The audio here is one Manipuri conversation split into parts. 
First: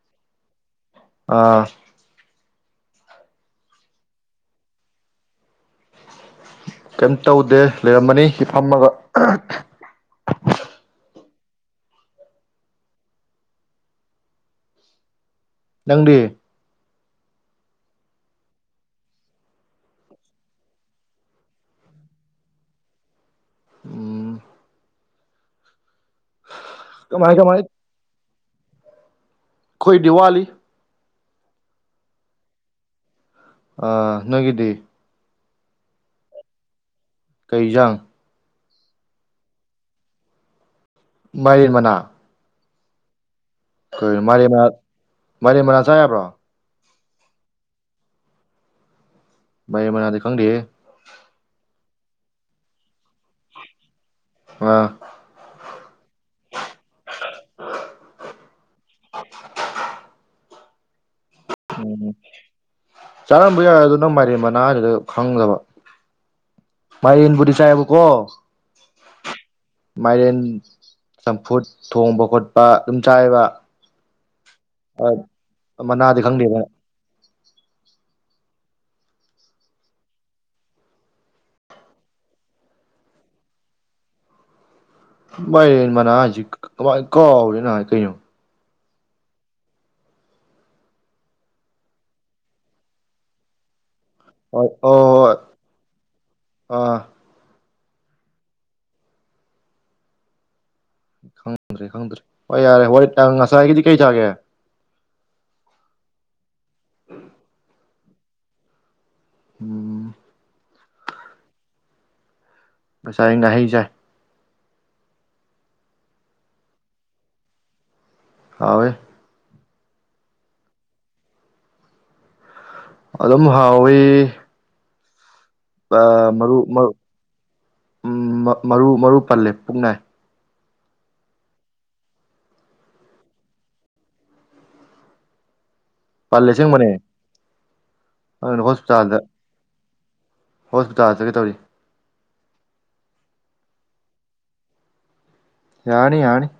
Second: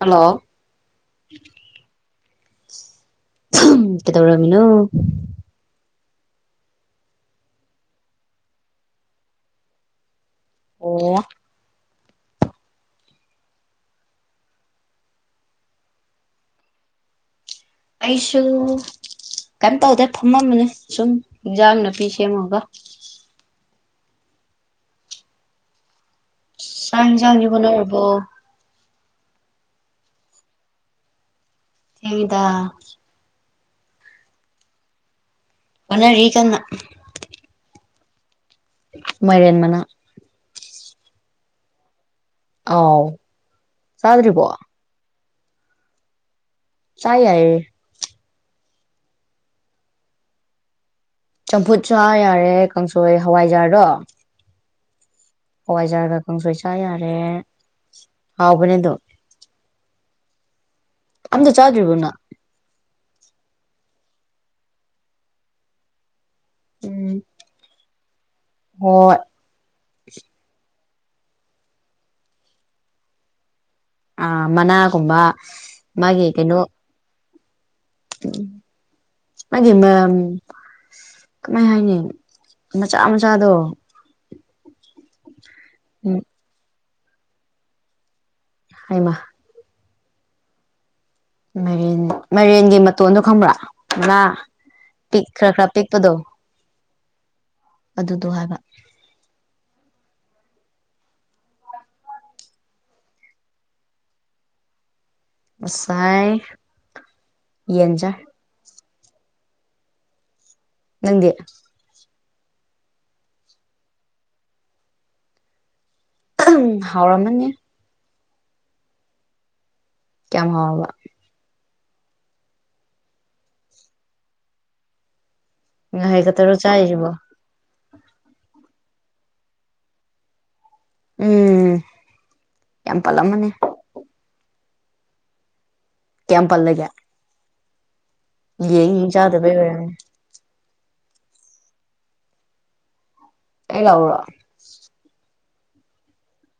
ꯍꯜꯂꯣ ꯑꯥ ꯀꯩꯗꯧꯔꯝꯃꯤꯅꯣ ꯀꯩꯝ ꯇꯧꯗꯦ ꯂꯩꯔꯝꯃꯅꯤ ꯍꯤ ꯐꯝꯃꯒ ꯑꯣ ꯅꯪꯗꯤ ꯑꯩꯁꯨ ꯀꯩꯝ ꯇꯧꯗꯦ ꯐꯝꯃꯝꯕꯅꯦ ꯁꯨꯝ ꯏꯟꯖꯥꯡ ꯅꯥꯄꯤ ꯁꯦꯝꯃꯒ ꯎꯝ ꯆꯥꯡ ꯀꯃꯥꯏ ꯏꯟꯁꯥꯡꯗꯤ ꯀꯃꯥꯏ ꯍꯣꯠꯅꯔꯕꯣ ꯈꯣꯏꯗꯤ ꯋꯥꯂꯤ ꯊꯦꯡꯉꯤꯗ ꯑꯥ ꯅꯣꯏꯒꯤꯗꯤ ꯃꯥꯟꯅꯔꯤ ꯀꯟꯅ ꯀꯩꯖꯥꯡ ꯃꯥꯏꯔꯦꯟ ꯃꯅꯥ ꯃꯥꯏꯔꯦꯟ ꯃꯅꯥ ꯑꯥꯎ ꯀ ꯆꯥꯗ꯭ꯔꯤꯕꯣ ꯃꯔꯦꯟ ꯃꯅꯥ ꯃꯔꯦꯟ ꯃꯅꯥ ꯆꯥ ꯌꯥꯕ꯭ꯔꯣ ꯆꯥ ꯌꯥꯌꯦ ꯃꯥꯏꯔꯦꯟ ꯃꯅꯥꯗꯤ ꯈꯪꯗꯦ ꯆꯝꯐꯨꯠꯁꯨ ꯌꯥꯔꯦ ꯀꯥꯡꯁꯣꯏ ꯍꯋꯥꯏꯖꯥꯗꯣ ꯑ ꯍꯋꯥꯏꯖꯥꯔꯒ ꯀꯥꯡꯁꯣꯏ ꯆꯥ ꯌꯥꯔꯦ ꯍꯥꯎꯕꯅꯦꯗꯣ ꯑꯝꯇ ꯆꯥꯗ꯭ꯔꯤꯕꯣ ꯎꯝ ꯅꯪ ꯆꯥꯔꯝꯕ ꯌꯥꯏ ꯑꯗꯨ ꯅꯪ ꯃꯥꯏꯔꯦꯟ ꯃꯅꯥꯗꯨꯗ ꯈꯪꯗꯕ ꯎꯝ ꯥꯃꯥꯏꯔꯦꯟꯕꯨꯗꯤ ꯆꯥꯏꯕ ꯀꯣ ꯍꯣꯏ ꯃꯥꯏꯔꯦꯟ ꯆꯝꯐꯨꯠ ꯊꯣꯡꯕ ꯈꯣꯠꯄ ꯑꯗꯨꯝ ꯆꯥꯏꯕ ꯑ ꯃꯅꯥꯒꯨꯝꯕ ꯃꯅꯥꯗꯤ ꯃꯥꯒꯤ ꯀꯩꯅꯣ ꯈꯪꯗꯦꯕ ꯎ ꯃꯥꯒꯤ ꯃ ꯀꯃꯥꯏ ꯍꯥꯏꯅꯤ ꯃꯆꯥ ꯃꯆꯥꯗꯣ ꯃꯥꯏꯔꯦꯟ ꯎꯝ ꯃꯅꯥꯁꯤ ꯀꯃꯥꯏꯅ ꯀꯥꯎꯔꯤꯦ ꯅꯍ ꯀꯩꯅꯣ ꯍꯥꯏꯃ ꯃꯔꯤꯦꯟ ꯃꯔꯦꯟꯒꯤ ꯃꯇꯣꯟꯗꯣ ꯈꯪꯕ꯭ꯔꯥ ꯉ ꯍ ꯑꯣ ꯍꯣꯏ ꯑ ꯑꯗꯨꯗꯣ ꯍꯥꯏꯕ ꯈꯪꯗ꯭ꯔꯦ ꯈꯪꯗ꯭ꯔꯦ ꯍꯣꯏ ꯌꯥꯔꯦ ꯍꯣꯏ ꯉꯁꯥꯏꯒꯤꯗꯤ ꯀꯩ ꯆꯥꯒꯦ ꯉꯁꯥꯏ [unintelligible] ꯎꯝ ꯅꯪꯗꯤ ꯉꯁꯥꯏ ꯉꯥꯍꯩ ꯆꯥꯏ ꯎꯝ ꯍꯥꯎꯔꯃꯅꯤ ꯍꯋꯦ ꯀꯥꯝ ꯍꯥꯎꯔꯕ ꯑꯗꯨꯝ ꯍꯥꯎꯏ ꯉꯍꯩ ꯈꯛꯇꯔꯣ ꯃꯔꯨ ꯃꯔ ꯆꯥꯏꯔꯤꯁꯤꯕꯣ ꯃꯔꯨ ꯃꯔꯨ ꯄꯜꯂꯦ ꯄꯨꯛꯅꯥꯏ ꯎꯝ ꯌꯥꯝ ꯄꯜꯂꯝꯃꯅꯤ ꯀꯌꯥꯝ ꯄꯜꯂꯦ ꯄꯜꯂꯒꯦ ꯁꯦꯡꯃꯅꯦ ꯌꯦꯡ ꯌꯦꯡ ꯆꯥꯗꯕꯩ ꯑꯣꯏ ꯍꯣꯁꯄꯤꯇꯥꯜ ꯆꯠꯀꯦ ꯇꯧꯔꯤ ꯑꯦꯂꯔ ꯌꯥꯅꯤ ꯌꯥꯅꯤ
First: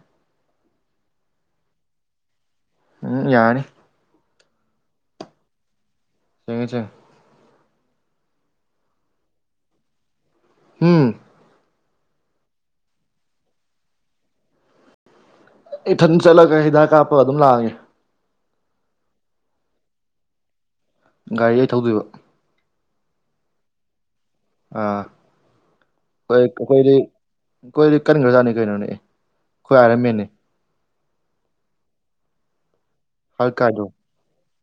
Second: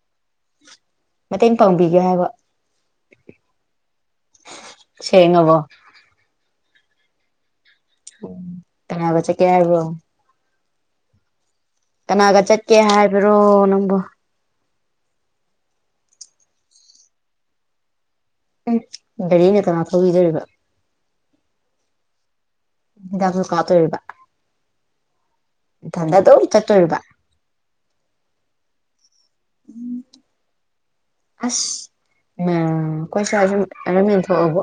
ꯃꯇꯦꯡ ꯄꯥꯡꯕꯤꯒꯦ ꯍꯥꯏꯕ ꯎꯝ ꯌꯥꯔꯅꯤ ꯁꯦꯡꯉꯕꯣ ꯁꯦꯡꯉꯦ ꯁꯦꯡꯉꯦ ꯎ ꯀꯅꯥꯕ ꯆꯠꯀꯦ ꯍꯥꯏꯕ꯭ꯔꯣ ꯍꯨꯝ ꯀꯅꯥꯒ ꯆꯠꯀꯦ ꯍꯥꯏꯕꯔꯣ ꯅꯪꯕꯨ ꯏꯊꯟ ꯆꯠꯂꯒ ꯍꯤꯗꯥꯛ ꯀꯥꯞꯄꯒ ꯑꯗꯨꯝ ꯂꯥꯛꯑꯒꯦ ꯑꯨꯝ ꯒꯔꯤꯅ ꯀꯅꯥ ꯊꯧꯕꯤꯗꯨꯔꯤꯕ ꯒꯥꯔꯤ ꯑꯩ ꯊꯧꯗꯣꯏꯕ ꯍꯤꯗꯥꯛꯁꯨ ꯀꯥꯞꯇꯨꯔꯤꯕ ꯑꯥ ꯍꯣꯏ ꯑꯗꯨꯝ ꯑꯩꯈꯣꯏꯗꯤ ꯆꯠꯇꯣꯔꯤꯕ ꯑꯩꯈꯣꯏꯗꯤ ꯀꯟꯈ꯭ꯔꯖꯥꯠꯅꯤ ꯀꯩꯅꯣꯅꯦ ꯑꯩ ꯈꯣꯏ ꯑꯥꯏꯔꯥꯟ ꯃꯦꯟꯅꯤ ꯑꯁ ꯎꯝ ꯍꯜꯛ ꯈꯣꯏꯁꯋꯥꯏꯁꯨꯨ ꯀꯥꯏꯗꯣ ꯑꯥꯏꯔꯥꯟ ꯃꯦꯟ ꯊꯣꯛꯑꯕꯣ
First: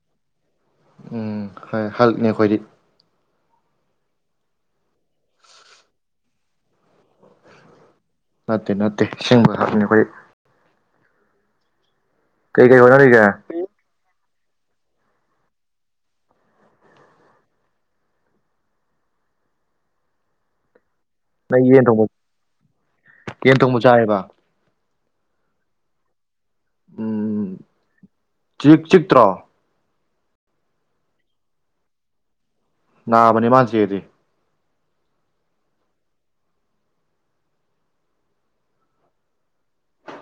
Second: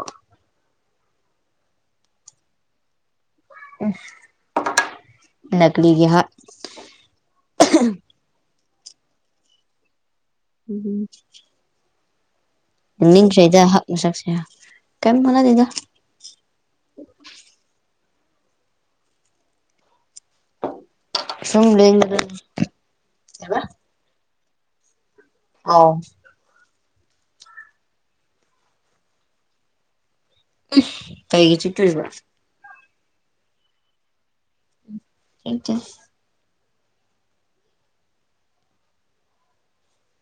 ꯎꯝ ꯍꯣꯏ ꯍꯜꯂꯛꯅꯦ ꯑꯩꯈꯣꯏꯗꯤ ꯎ ꯅꯛꯂꯤꯒꯤ ꯍꯥꯛ ꯅꯠꯇꯦ ꯅꯠꯇꯦ ꯑꯁꯤꯡꯕ ꯍꯥꯛꯅꯤ ꯑꯩꯈꯣꯏꯗꯤ ꯎꯝ ꯀꯩ ꯀꯩ ꯍꯣꯠꯅꯔꯤꯒꯦ ꯅꯤꯡꯁꯩꯗ ꯍꯥꯛ ꯃꯁꯛꯁꯦ ꯀꯩꯝ ꯍꯤꯠꯅꯗꯦꯗ ꯅꯪ ꯁꯨꯝ ꯌꯦꯟ ꯊꯣꯡꯕ ꯂꯦꯡꯕꯗꯅꯤ ꯌꯦꯟ ꯀꯩꯕ ꯊꯣꯡꯕ ꯆꯥꯏꯔꯦꯕ ꯑꯥꯎ ꯎꯝ ꯆꯤ ꯆꯤꯠꯇ꯭ꯔꯣ ꯑꯦꯁ ꯀꯩꯒꯤ ꯆꯤꯛꯇꯣꯏꯕ ꯅꯥꯕꯅꯤ ꯃꯥꯅ ꯆꯤꯛꯑꯗꯤ [inaudible]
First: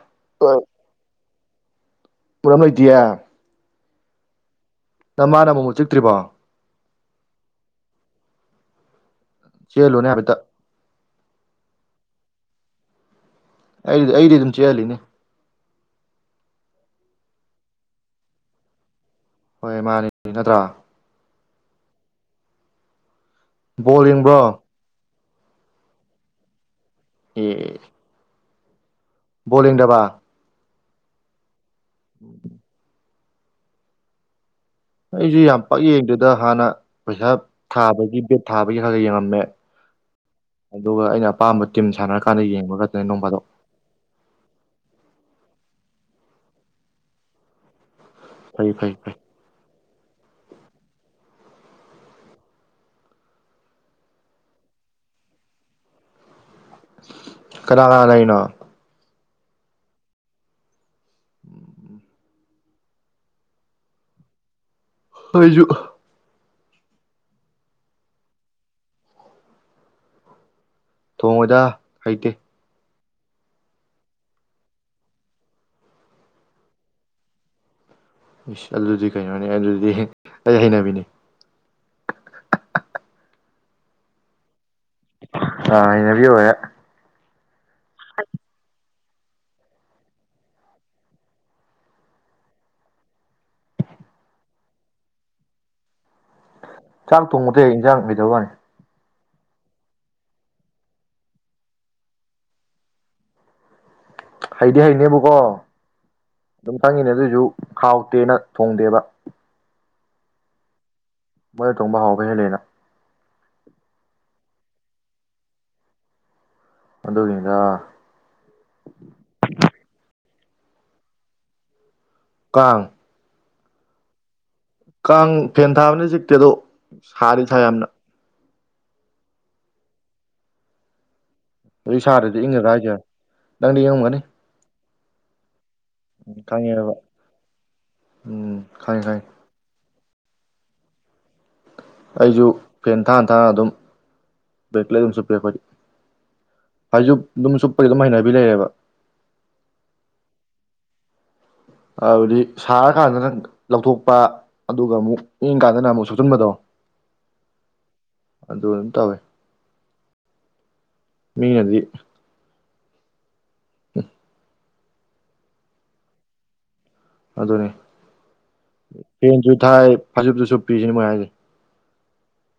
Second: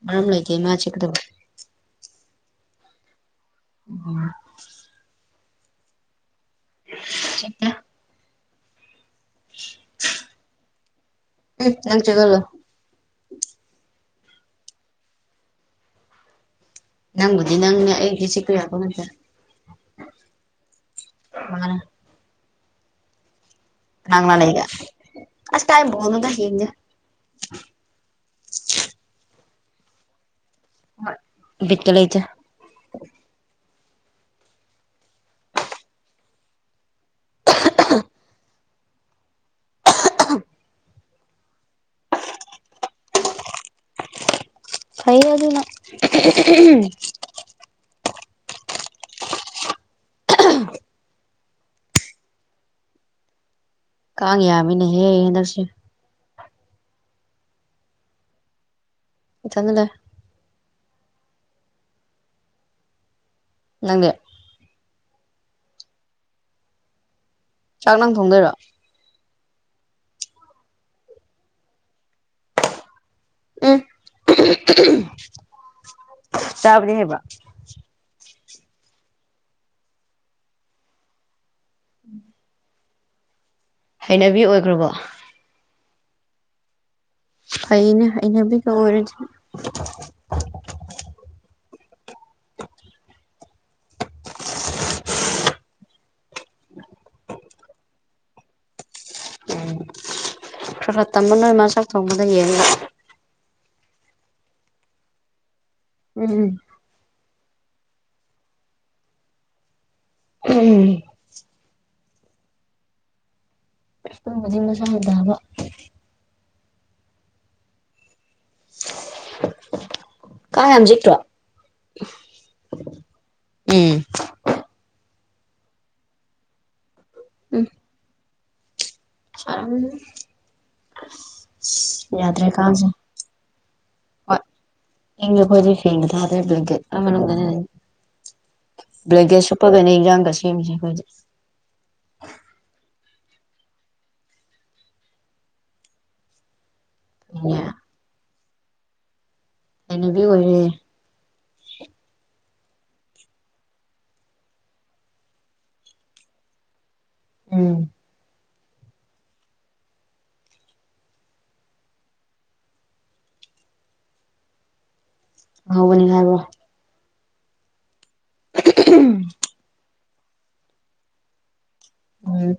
ꯃꯔꯝ ꯑ ꯂꯩꯒꯦ ꯃꯥ ꯆꯦꯛꯀꯗꯕ ꯃꯔꯝ ꯂꯩꯇꯤꯌꯦ ꯎꯝ ꯅꯪ ꯃꯥꯅ ꯑꯃꯨꯛ ꯆꯤꯛꯇ꯭ꯔꯤꯕꯣ ꯁꯤꯁ ꯆꯤꯛꯇꯦ ꯆꯤꯛꯍꯜꯂꯨꯅꯦ ꯍꯥꯏꯐꯦꯠꯇꯪ ꯏ ꯅꯪ ꯆꯤꯛꯍꯜꯂꯣ ꯑꯩꯗꯤ ꯑꯩꯗꯤ ꯑꯗꯨꯝ ꯆꯤꯛꯍꯜꯂꯤꯅꯦ ꯅꯪꯕꯨꯗꯤ ꯅꯪꯅ ꯑꯩꯗꯤ ꯆꯤꯛꯄꯣꯠ ꯅꯠꯇꯦ ꯍꯣꯏ ꯃꯥꯅꯦ ꯅꯠꯇ꯭ꯔ ꯃꯥꯟꯅꯦ ꯕꯣꯜ ꯐꯪꯅꯥ ꯌꯦꯡꯕ꯭ꯔꯣ ꯂꯩꯒ ꯑꯁ ꯀꯥꯏ ꯕꯣꯜꯅꯣꯗ ꯌꯦꯡꯗꯦ ꯑꯦ ꯕꯣꯟ ꯌꯦꯡꯗꯕ ꯍꯣꯏ ꯕꯤꯠꯀ ꯂꯩꯇꯦ ꯑꯩꯁꯨ ꯌꯥꯝ ꯄꯛ ꯌꯦꯡꯗꯦꯗ ꯍꯥꯟꯅ ꯄꯩꯁꯥ ꯊꯥꯕꯒꯤ ꯕꯦꯠ ꯊꯥꯕꯒꯤ ꯈꯔꯒ ꯌꯦꯡꯉꯝꯃꯦ ꯑꯗꯨꯒ ꯑꯩꯅ ꯑꯄꯥꯝꯕ ꯇꯤꯝ ꯁꯥꯟꯅꯔꯀꯥꯟꯗ ꯌꯦꯡꯕ ꯈꯛꯇꯅꯦ ꯅꯣꯡꯐꯥꯗꯣꯛ ꯐꯩ ꯑꯗꯨꯅ ꯐꯩ ꯐꯩ ꯐꯩ [unintelligible] ꯀꯥꯡ ꯌꯥꯝꯃꯤꯅꯦꯍꯦ ꯍꯟꯗꯥꯛꯁꯦ ꯀꯅꯥ ꯀꯅꯥ ꯂꯩꯔꯤꯅꯣ ꯏꯊꯟꯗ ꯂꯩ ꯎꯝ ꯎꯝ [inaudible] ꯅꯪꯗꯤ ꯍꯣꯏꯖꯨ ꯆꯥꯛ ꯅꯪ ꯊꯣꯡꯗꯣꯏꯔꯣ ꯊꯣꯡꯉꯣꯏꯗ ꯍꯩꯇꯦ ꯑꯦ ꯆꯥꯕꯗꯤ ꯍꯥꯏꯕ ꯏꯁ ꯑꯗꯨꯗꯤ ꯀꯩꯅꯣꯅꯦ ꯑꯗꯨꯗꯤ ꯑꯩ ꯍꯩꯅꯕꯤꯅꯤ [inaudible] ꯍꯩꯅꯕꯤ ꯑꯣꯏꯒ꯭ꯔꯕꯣ ꯑ ꯍꯩꯅꯕꯤ ꯑꯣꯏꯔꯦ ꯐꯩꯅꯦ ꯍꯩꯅꯕꯤꯒ ꯑꯣꯏꯔꯗꯤ [inaudible] ꯆꯥꯛ ꯊꯣꯡꯕꯗꯤ ꯍꯩ ꯏꯟꯖꯥꯡ ꯍꯩꯇꯕꯩ ꯋꯥꯅꯤ ꯎꯝ ꯈꯔ ꯈꯔ ꯇꯝꯃꯨ ꯅꯣꯏ ꯃꯥ ꯆꯥꯛ ꯊꯣꯡꯕꯗ ꯌꯦꯡꯉꯥ ꯍꯩꯗꯤ ꯍꯩꯅꯦꯕꯥꯀꯣ ꯎꯝ ꯎꯝ ꯑꯗꯨꯝ ꯈꯪꯉꯤꯅꯦ ꯑꯗꯨꯑꯣꯏꯁꯨ ꯍꯥꯎꯇꯦꯅ ꯊꯣꯡꯗꯦꯕ ꯎꯝ ꯃꯣꯏꯅ ꯊꯣꯡꯕ ꯍꯥꯎꯕ ꯍꯦꯜꯂꯦꯅ ꯇꯨꯝꯕꯗꯤ ꯃꯁꯥꯅ ꯇꯥꯕ ꯑꯗꯨꯒꯤꯅꯤꯗꯥ ꯀꯥꯡ ꯌꯥꯝ ꯆꯤꯛꯇ꯭ꯔꯣ ꯀꯥꯡ ꯎꯝ ꯀꯥꯡ ꯐꯦꯟ ꯊꯥꯕꯅꯤ ꯆꯤꯛꯇꯦ ꯑꯗꯣ ꯁꯥꯗꯤ ꯁꯥꯏ ꯌꯥꯝꯅ ꯁꯔꯝꯅꯔꯤ ꯑꯁ ꯍꯨꯖꯤꯛ ꯁꯥꯗꯔꯥꯗꯤ ꯏꯪꯉꯒꯗ꯭ꯔꯥ ꯍꯥꯏꯖꯦ ꯅꯪꯗꯤ ꯏꯡꯉꯝꯒꯅꯤ ꯏꯡꯉꯦ ꯑꯈꯣꯏꯗꯤ ꯐꯦꯟ ꯎꯝ ꯊꯗ꯭ꯔꯦ ꯕ꯭ꯂꯦꯡꯀꯦꯠ ꯈꯪꯉꯦꯕ ꯑꯥ ꯃꯅꯨꯡꯗꯥꯅꯤ ꯎꯝ ꯈꯪꯉꯦ ꯈꯪꯉꯦ ꯕ꯭ꯂꯦꯡꯀꯦꯠ ꯁꯨꯞ ꯐꯒꯅꯦ ꯏꯟꯖꯥꯡꯒ ꯁꯦꯝꯃꯤꯁꯦ ꯑꯩꯈꯣꯏꯗꯤ ꯑꯩꯖꯨ ꯐꯦꯟ ꯊꯥꯅ ꯊꯥꯅ ꯑꯗꯨꯝ ꯕ꯭ꯔꯦꯡꯀꯂꯦꯠ ꯑꯗꯨꯝ ꯁꯨꯞꯄꯤ ꯑꯈꯣꯏꯗꯤ ꯐꯩꯖꯨꯞ ꯑꯗꯨꯝ ꯆꯨꯞꯄꯗꯤ ꯑꯗꯨꯝ ꯍꯩꯅꯕꯤ ꯂꯩꯌꯦꯕ ꯍꯩꯅꯕꯤ ꯑꯣꯏꯔꯦ ꯍꯥꯏꯕꯗꯤ ꯁꯥꯔꯀꯥꯟꯗꯅ ꯂꯧꯊꯣꯛꯄ ꯑꯗꯨꯒ ꯑꯃꯨꯛ ꯏꯡ ꯀꯥꯟꯗꯅ ꯑꯃꯨꯛ ꯁꯨꯞꯆꯤꯟꯕꯗꯣ ꯎꯝ ꯑꯗꯨ ꯑꯗꯨꯝ ꯇꯧꯋꯦ ꯃꯤꯅꯗꯤ [inaudible] ꯍꯥꯎꯒꯅꯤ ꯍꯥꯏꯕꯣ ꯑꯗꯨꯅꯤ ꯐꯦꯟꯖꯨ ꯊꯥꯏ ꯐꯩꯖꯨꯞꯁꯨ ꯁꯨꯞꯄꯤ ꯁꯤꯅꯦ ꯃꯣꯏ ꯍꯥꯏꯖꯦ ꯎꯝ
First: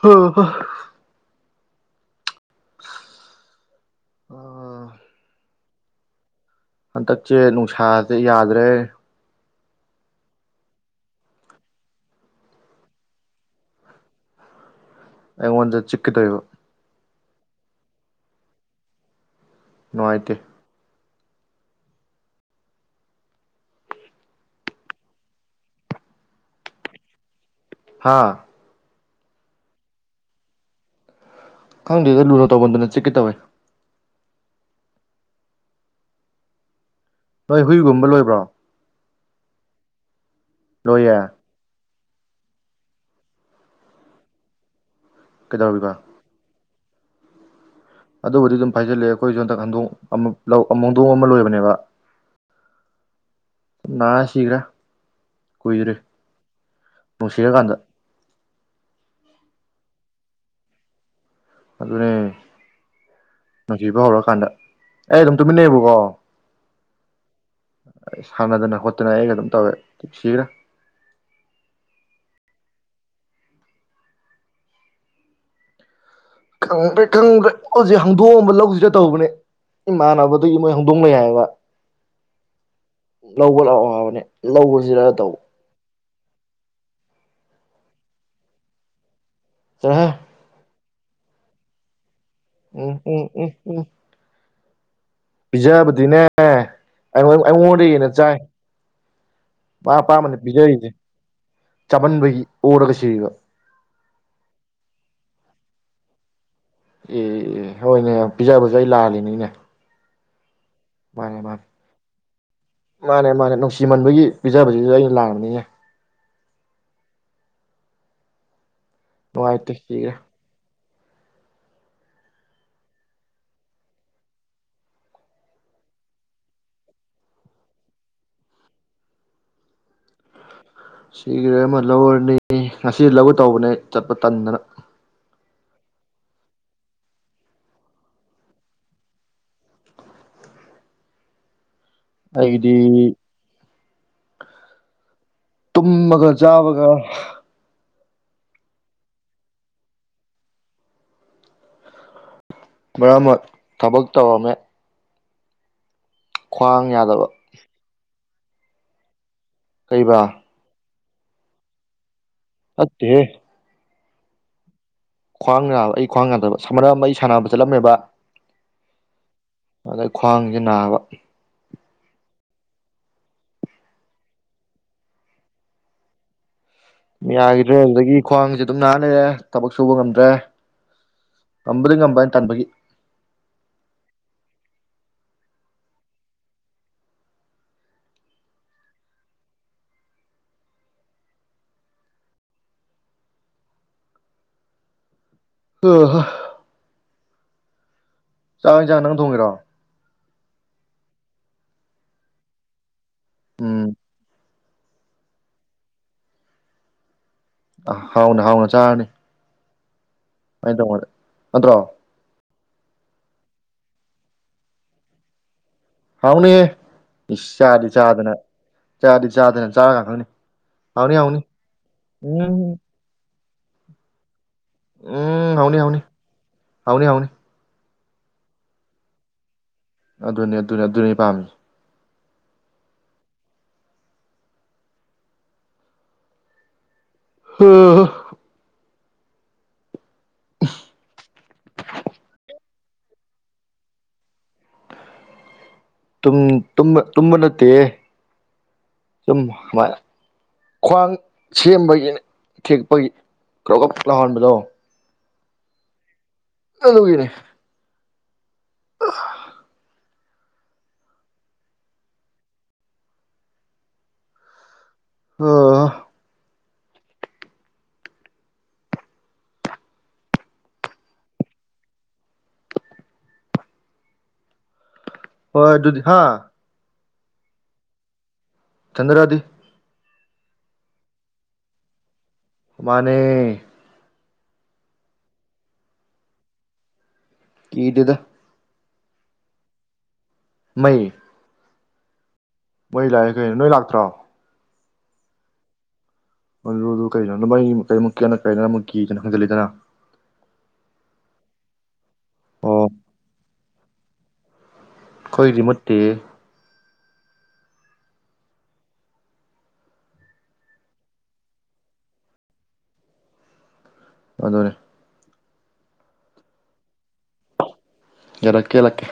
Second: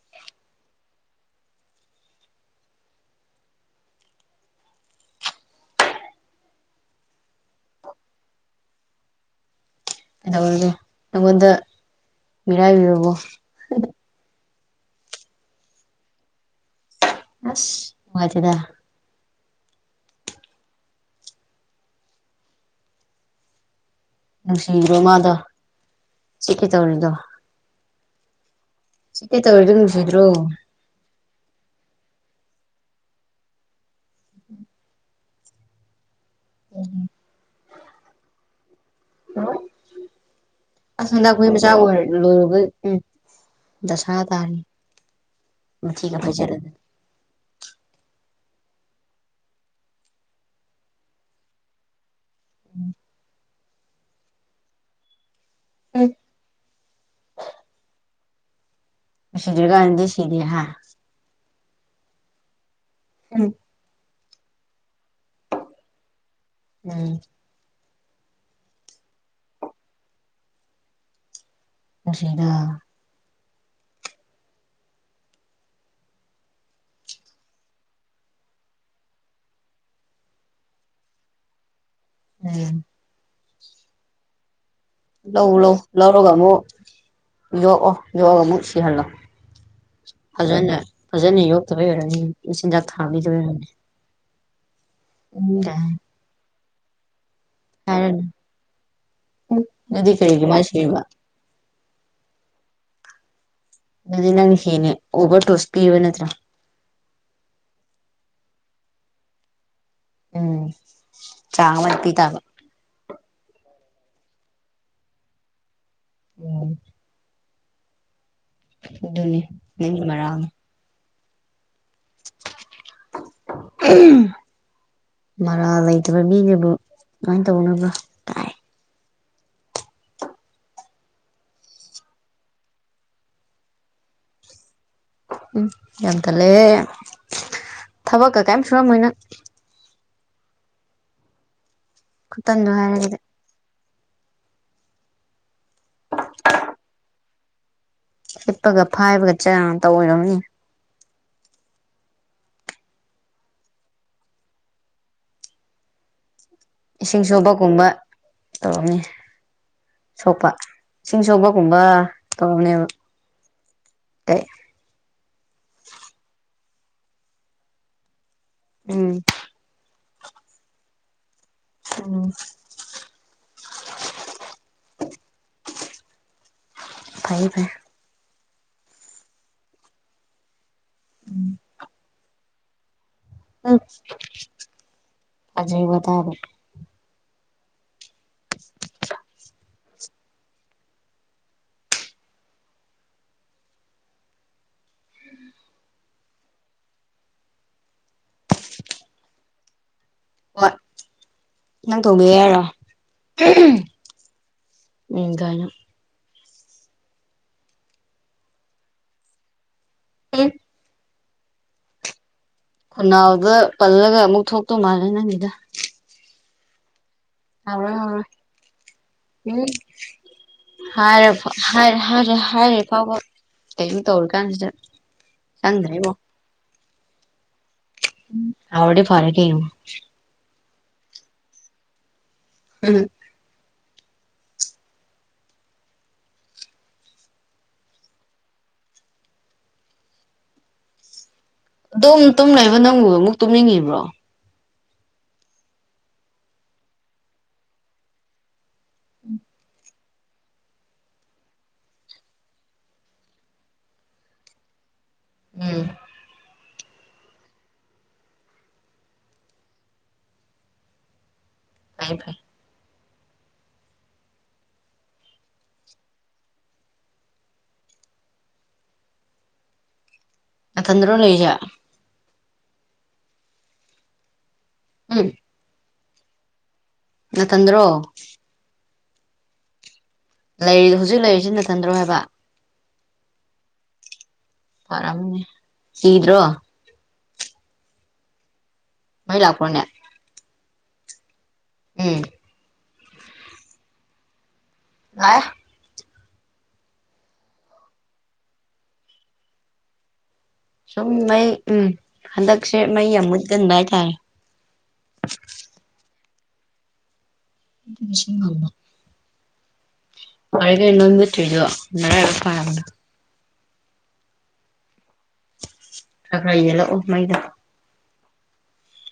ꯍꯣ ꯍꯥ ꯑꯥ ꯍꯟꯗꯛꯁꯦ ꯅꯨꯡꯁꯥꯥꯖꯦ ꯌꯥꯗ꯭ꯔꯦ ꯀꯩꯗꯧꯔꯒꯦ ꯅꯪꯉꯣꯟꯗ ꯃꯤꯔꯥꯏꯕꯤꯔꯕꯣ ꯑꯩꯉꯣꯟꯗ ꯆꯤꯛꯀꯦ ꯇꯧꯏꯕ ꯑꯁ ꯅꯨꯡꯉꯥꯏꯇꯦꯗꯥ ꯅꯨꯡꯉꯥꯏꯇꯦ ꯅꯨꯡꯁꯤꯕꯣ ꯃꯥꯗꯣ ꯆꯤꯠꯀꯦ ꯇꯧꯔꯤꯗꯣ ꯍꯥꯥ ꯆꯤꯀꯦ ꯇꯧꯔꯤꯗꯨ ꯅꯨꯡꯁꯤꯗ꯭ꯔꯣ ꯈꯪꯗꯦꯗ ꯂꯨꯅꯣ ꯇꯧꯃꯟꯗꯅ ꯆꯤꯛꯀꯦ ꯇꯧꯋꯦ [inaudible] ꯎꯝ ꯅꯣꯏ ꯍꯨꯏꯒꯨꯝꯕ ꯂꯣꯏꯕ꯭ꯔꯣ ꯑꯁ ꯂꯣꯏꯌꯦ ꯂ ꯃꯈꯣꯏ ꯃꯆꯥ ꯑꯣꯏꯔ ꯂꯣꯏꯔꯒ ꯎꯝ ꯖꯁꯥ ꯇꯥꯔꯤ ꯀꯩꯗꯧꯔꯤꯕ ꯃꯊꯤꯒ ꯍꯥꯏꯖꯔ ꯑꯗꯨ ꯑꯗꯨꯕꯨꯗꯤ ꯑꯗꯨꯝ ꯐꯥꯏꯖꯤꯜꯂꯦ ꯑꯩꯈꯣꯏꯁꯨ ꯍꯟꯗꯛ ꯍꯟꯗꯣꯡ ꯑꯃ ꯃꯨꯗꯣꯡ ꯑꯃ ꯂꯣꯏꯕꯅꯦꯕ ꯎꯝ ꯅꯥ ꯁꯤꯈ꯭ꯔꯥ ꯀꯨꯏꯗ꯭ꯔꯦ ꯎꯝ ꯅꯨꯡꯁꯤꯔꯀꯥꯟꯗ ꯁꯤꯗꯒꯗꯦ ꯁꯤꯗꯦ ꯍꯥꯥ ꯑꯗꯨꯅꯦ ꯎꯝ ꯅꯨꯡꯊꯕ ꯍꯧꯔꯛꯀꯥꯟꯗ ꯑꯩ ꯑꯗꯨꯝ ꯇꯨꯃꯤꯟꯅꯩꯌꯦꯕꯀꯣ ꯎꯝ ꯁꯥꯟꯅꯗꯅ ꯈꯣꯠꯇꯅ ꯑꯩꯒ ꯑꯗꯨꯝ ꯇꯧꯋꯦ ꯁꯤꯈ꯭ꯔꯥ ꯂꯣꯚꯦ ꯈꯪꯗ꯭ꯔꯦ ꯈꯪꯗ꯭ꯔꯦ ꯍꯧꯖꯤꯛ ꯍꯪꯗꯣꯛꯑꯝꯕ ꯂꯧꯁꯤꯗ ꯇꯧꯕꯅꯦ ꯏꯃꯥꯟꯅꯕꯗꯨ ꯃꯣꯏ ꯍꯧꯗꯣꯡꯅꯩ ꯍꯥꯏꯕ ꯎꯝ ꯂꯧꯕ ꯂꯥꯛꯑꯣꯕꯅꯦ ꯂꯧꯕꯁꯤꯗ ꯂꯧ ꯂꯧ ꯂꯧꯔꯒ ꯑꯃꯨꯛ ꯌꯣꯛꯑꯣ ꯌꯣꯛꯑꯒ ꯑꯃꯨꯛ ꯁꯤꯍꯜꯂꯣ ꯇꯔꯍ ꯐꯖꯅ ꯐꯖꯅ ꯌꯣꯛꯇꯕꯩ ꯑꯣꯏꯔꯅꯤ ꯃꯆꯤꯟꯖꯥꯛ ꯎꯝ ꯎꯝ ꯊꯥꯕꯤꯗꯕ ꯎꯝ ꯑꯣꯏꯔꯅꯤ ꯎꯝ ꯄꯤꯖꯕꯗꯤꯅꯦ ꯑꯩꯉꯣꯟ ꯑꯩꯉꯣꯟꯗ ꯍꯦꯟꯅ ꯍꯥꯏꯔꯅꯨ ꯆꯥꯏ ꯎꯝ ꯑ ꯑꯗꯨꯗꯤ ꯑꯄꯥꯝꯕꯅ ꯀꯔꯤꯒꯤ ꯃꯥ ꯄꯤꯖꯔꯤꯁꯦ ꯁꯤꯔꯤꯕ ꯆꯄꯟꯕꯒꯤ ꯑꯣꯔꯒ ꯆꯩꯌꯒ ꯑꯗꯨꯗꯤ ꯅꯪ ꯍꯦꯅꯦ ꯑꯣꯕꯔ ꯇꯣꯁ ꯄꯤ ꯏꯕ ꯅꯠꯇ꯭ꯔꯥ ꯑꯦ ꯑꯦ ꯍꯣꯏꯅꯦ ꯄꯤꯖꯥ ꯕꯖꯥ ꯑꯩ ꯂꯥꯜꯂꯤꯅꯤꯅꯦ ꯎꯝ ꯃꯥꯅꯦ ꯃꯥꯅꯦ ꯆꯥꯉꯃ ꯄꯤ ꯇꯥꯒ ꯃꯥꯅꯦ ꯃꯥꯅꯦ ꯅꯨꯡꯁꯤꯃꯟꯕꯒꯤ ꯄꯤꯖꯕꯁꯤꯗ ꯑꯩꯅ ꯂꯥꯛꯔꯕꯅꯤꯅꯦ ꯎꯝ ꯑꯗꯨꯅꯤ ꯅꯨꯡꯉꯥꯏꯇꯦ ꯁꯤꯒ꯭ꯔꯦ ꯃꯔꯥꯡ [inaudible] ꯃꯔꯥ ꯂꯩꯇꯕ ꯃꯤꯁꯤꯕꯨ ꯀꯃꯥꯏꯅ ꯇꯧꯅꯕ꯭ꯔꯥ ꯁꯤꯒꯤꯔꯦ ꯑꯃ ꯂꯧꯔꯅꯤ ꯉꯁꯤ ꯂꯧꯒꯦ ꯇꯧꯕꯅꯦ ꯆꯠꯄ ꯇꯟꯗꯅ ꯎꯝ ꯌꯥꯝꯊꯠꯂꯦ ꯊꯕꯛꯀ ꯀꯔꯤꯝ ꯁꯨꯔꯝꯃꯣꯏꯅ ꯈꯨꯇꯟꯗꯣ ꯑꯩꯗꯤ ꯍꯥꯏꯔꯒꯗꯤ ꯇꯨꯝꯃꯒ ꯆꯥꯕꯒ ꯍꯤꯠꯄꯒ ꯐꯥꯏꯕꯒ ꯆ ꯇꯧ ꯑꯣꯏꯔꯣꯅꯤ ꯃ ꯑꯃ ꯊꯕꯛ ꯇꯧꯔꯝꯃꯦ ꯈ꯭ꯋꯥꯡ ꯏꯁꯤꯡ ꯌꯥꯗꯕ ꯁꯨꯕꯒꯨꯝꯕ ꯇꯧꯔꯝꯅꯤ ꯀꯩꯕꯥ ꯁꯣꯛꯄ ꯏꯁꯤꯡ ꯁꯣꯛꯄꯒꯨꯝꯕ ꯇꯧꯔꯅꯦꯕ ꯅꯠꯇꯦꯍꯦ ꯑꯩ ꯈ꯭ꯋꯥꯡ ꯅꯥꯕ ꯑꯩ ꯈ꯭ꯋꯥꯡ ꯅꯥꯗꯕ ꯁꯝꯥꯟꯅ ꯑꯃ ꯑꯩ ꯁꯥꯟꯅꯕ ꯆꯠꯂꯝꯃꯦꯕ ꯎꯝ ꯑꯗꯩ ꯈ꯭ꯋꯥꯡꯁꯤꯦ ꯅꯥꯕ ꯎꯝ ꯐꯩ ꯐꯩ ꯌꯥꯈꯤꯗ꯭ꯔꯦ ꯑꯗꯨꯗꯒꯤ ꯈ꯭ꯋꯥꯡꯁꯦ ꯑꯗꯨꯝ ꯅꯥꯟꯅꯔꯦ ꯊꯕꯛ ꯁꯨꯕ ꯉꯝꯗ꯭ꯔꯦ ꯑꯝꯕꯂꯤ ꯉ ꯑꯝꯕꯟ ꯇꯥꯟꯕꯒꯤ ꯑꯖꯤꯕꯕ ꯍ ꯍꯣ ꯆꯥꯛ ꯍꯅꯤ ꯆꯥꯛ ꯅꯪ ꯊꯣꯡꯒꯤꯔꯣ ꯍ ꯅꯪ ꯇꯧꯕꯤ ꯌꯥꯔꯣ ꯎꯝ ꯎ ꯅ ꯑ ꯍꯥꯎꯅ ꯍꯥꯎꯅ ꯆꯥꯔꯅꯤ ꯍꯂꫭ ꯑꯥꯏꯅ ꯇꯉꯣ ꯅꯟ꯭ꯔꯣ ꯈꯨꯅꯥꯎꯗ ꯄꯜꯂꯒ ꯑꯃꯨꯛ ꯊꯣꯛꯇꯧ ꯃꯥꯜꯂꯦ ꯅꯪꯒꯤꯗ ꯍꯥꯎꯅꯦꯍ ꯏꯁ ꯆꯥꯗꯤ ꯍꯥꯎꯔꯣꯏ ꯍꯥꯎꯔꯣꯏ ꯆꯥꯗꯅ ꯆꯥꯗꯤ ꯎꯝ ꯆꯥꯗꯅ ꯆꯥꯔꯀꯥꯟ ꯈꯪꯅꯤ ꯍꯥꯎꯅꯤ ꯍꯔꯦ ꯍꯥꯎꯅꯤ ꯐꯔꯦꯔꯦ ꯎꯝ ꯍꯔꯦ ꯐ [inaudible] ꯑꯗꯨ ꯊꯧꯔꯤꯛꯥꯟ ꯁꯤꯗ ꯎꯝ ꯍꯥꯎꯅꯤ ꯍꯥꯎꯅꯤ ꯍꯥꯎꯅꯤ ꯍꯥꯎꯅꯤ ꯍꯥꯎꯔꯗꯤ ꯐꯔꯦ ꯀꯩꯅꫭ ꯑꯗꯨꯅꯤ ꯑꯗꯨꯅꯤ ꯑꯗꯨꯅꯤ ꯑꯩꯅ ꯄꯥꯝꯃꯤꯁꯦ ꯎꯝ ꯍꯝ ꯑꯗꯨꯝ ꯇꯨꯝꯂꯏꯕ ꯅꯪꯕꯨ ꯑꯃꯨꯛ ꯇꯨꯝꯅꯤꯡꯉꯤꯕ꯭ꯔꯣ ꯇꯨꯝꯕ ꯅꯠꯇꯦ ꯁꯨꯝ ꯈ꯭ꯋꯥꯡ ꯁꯦꯝꯕꯒꯤ ꯊꯦꯛꯄꯒꯤ ꯀꯣꯒꯞ ꯂꯥꯎꯍꯟꯕꯗꯣ ꯎꯝ ꯂꯨꯒꯤꯅꯦ ꯇꯥꯏ ꯐꯥꯏ ꯑꯣ ꯅꯊꯠꯇꯔꫭ ꯂꯩꯖ ꯎꯝ ꯍꯣꯏ ꯑꯗꯨꯗꯤ ꯍꯥ ꯅꯊꯟꯗ꯭ꯔꯣ ꯅꯊꯠꯇꯔꯥ ꯍꯥꯏꯗꯤ ꯂꯩꯔꯤ ꯍꯧꯖꯤꯛ ꯂꯩꯔꯤꯁꯤ ꯅꯊꯟꯗ꯭ꯔꯣ ꯍꯥꯏꯕ ꯃꯥꯅꯦ ꯀꯤꯗ꯭ꯔꯣ ꯀꯤꯗꯩꯗꯥ ꯃꯩ ꯂꯥꯛꯄꯔꯥꯅꯦ ꯃꯩ ꯎꯝ ꯃꯩ ꯂꯥꯛꯑꯦ ꯀꯩꯅꯣ ꯅꯣꯏ ꯂꯥꯛꯇ꯭ꯔꫭ ꯂꯥꯛꯑꯦ ꯑꯗꯨꯗꯨ ꯀꯩꯅꯅꯣ ꯅꯃꯩ ꯀꯩꯃꯨꯛꯀꯤꯅ ꯀꯩꯅꯣ ꯑꯃꯨꯛ ꯀꯤꯗꯅ ꯍꯪꯖꯤꯜꯂꯤꯗꯅ ꯁꯨꯝ ꯃꯩ ꯎꯝ ꯍꯟꯗꯛꯁꯦ ꯑꯣ ꯃꯩ ꯌꯥꯝ ꯃꯨꯠꯀꯟꯕ ꯍꯥꯏꯇꯥꯔꯦ ꯑꯩꯈꯣꯏꯗꯤ ꯃꯨꯠꯇꯦꯍꯦ [inaudible] ꯉꯁꯥꯏꯗꯩ ꯃꯩ ꯃꯨꯠꯇꯔꯤꯗꫭ ꯅꯔꯥꯏꯕꯛ ꯐꯔꯥꯕꯅꯩ ꯑꯗꯨꯅꯦ ꯇꯈꯥꯏ ꯌꯦꯜꯂꯛꯑꯣ ꯃꯩꯗ ꯌꯥꯂꯛꯀꯦ ꯌꯂꯛꯀꯦ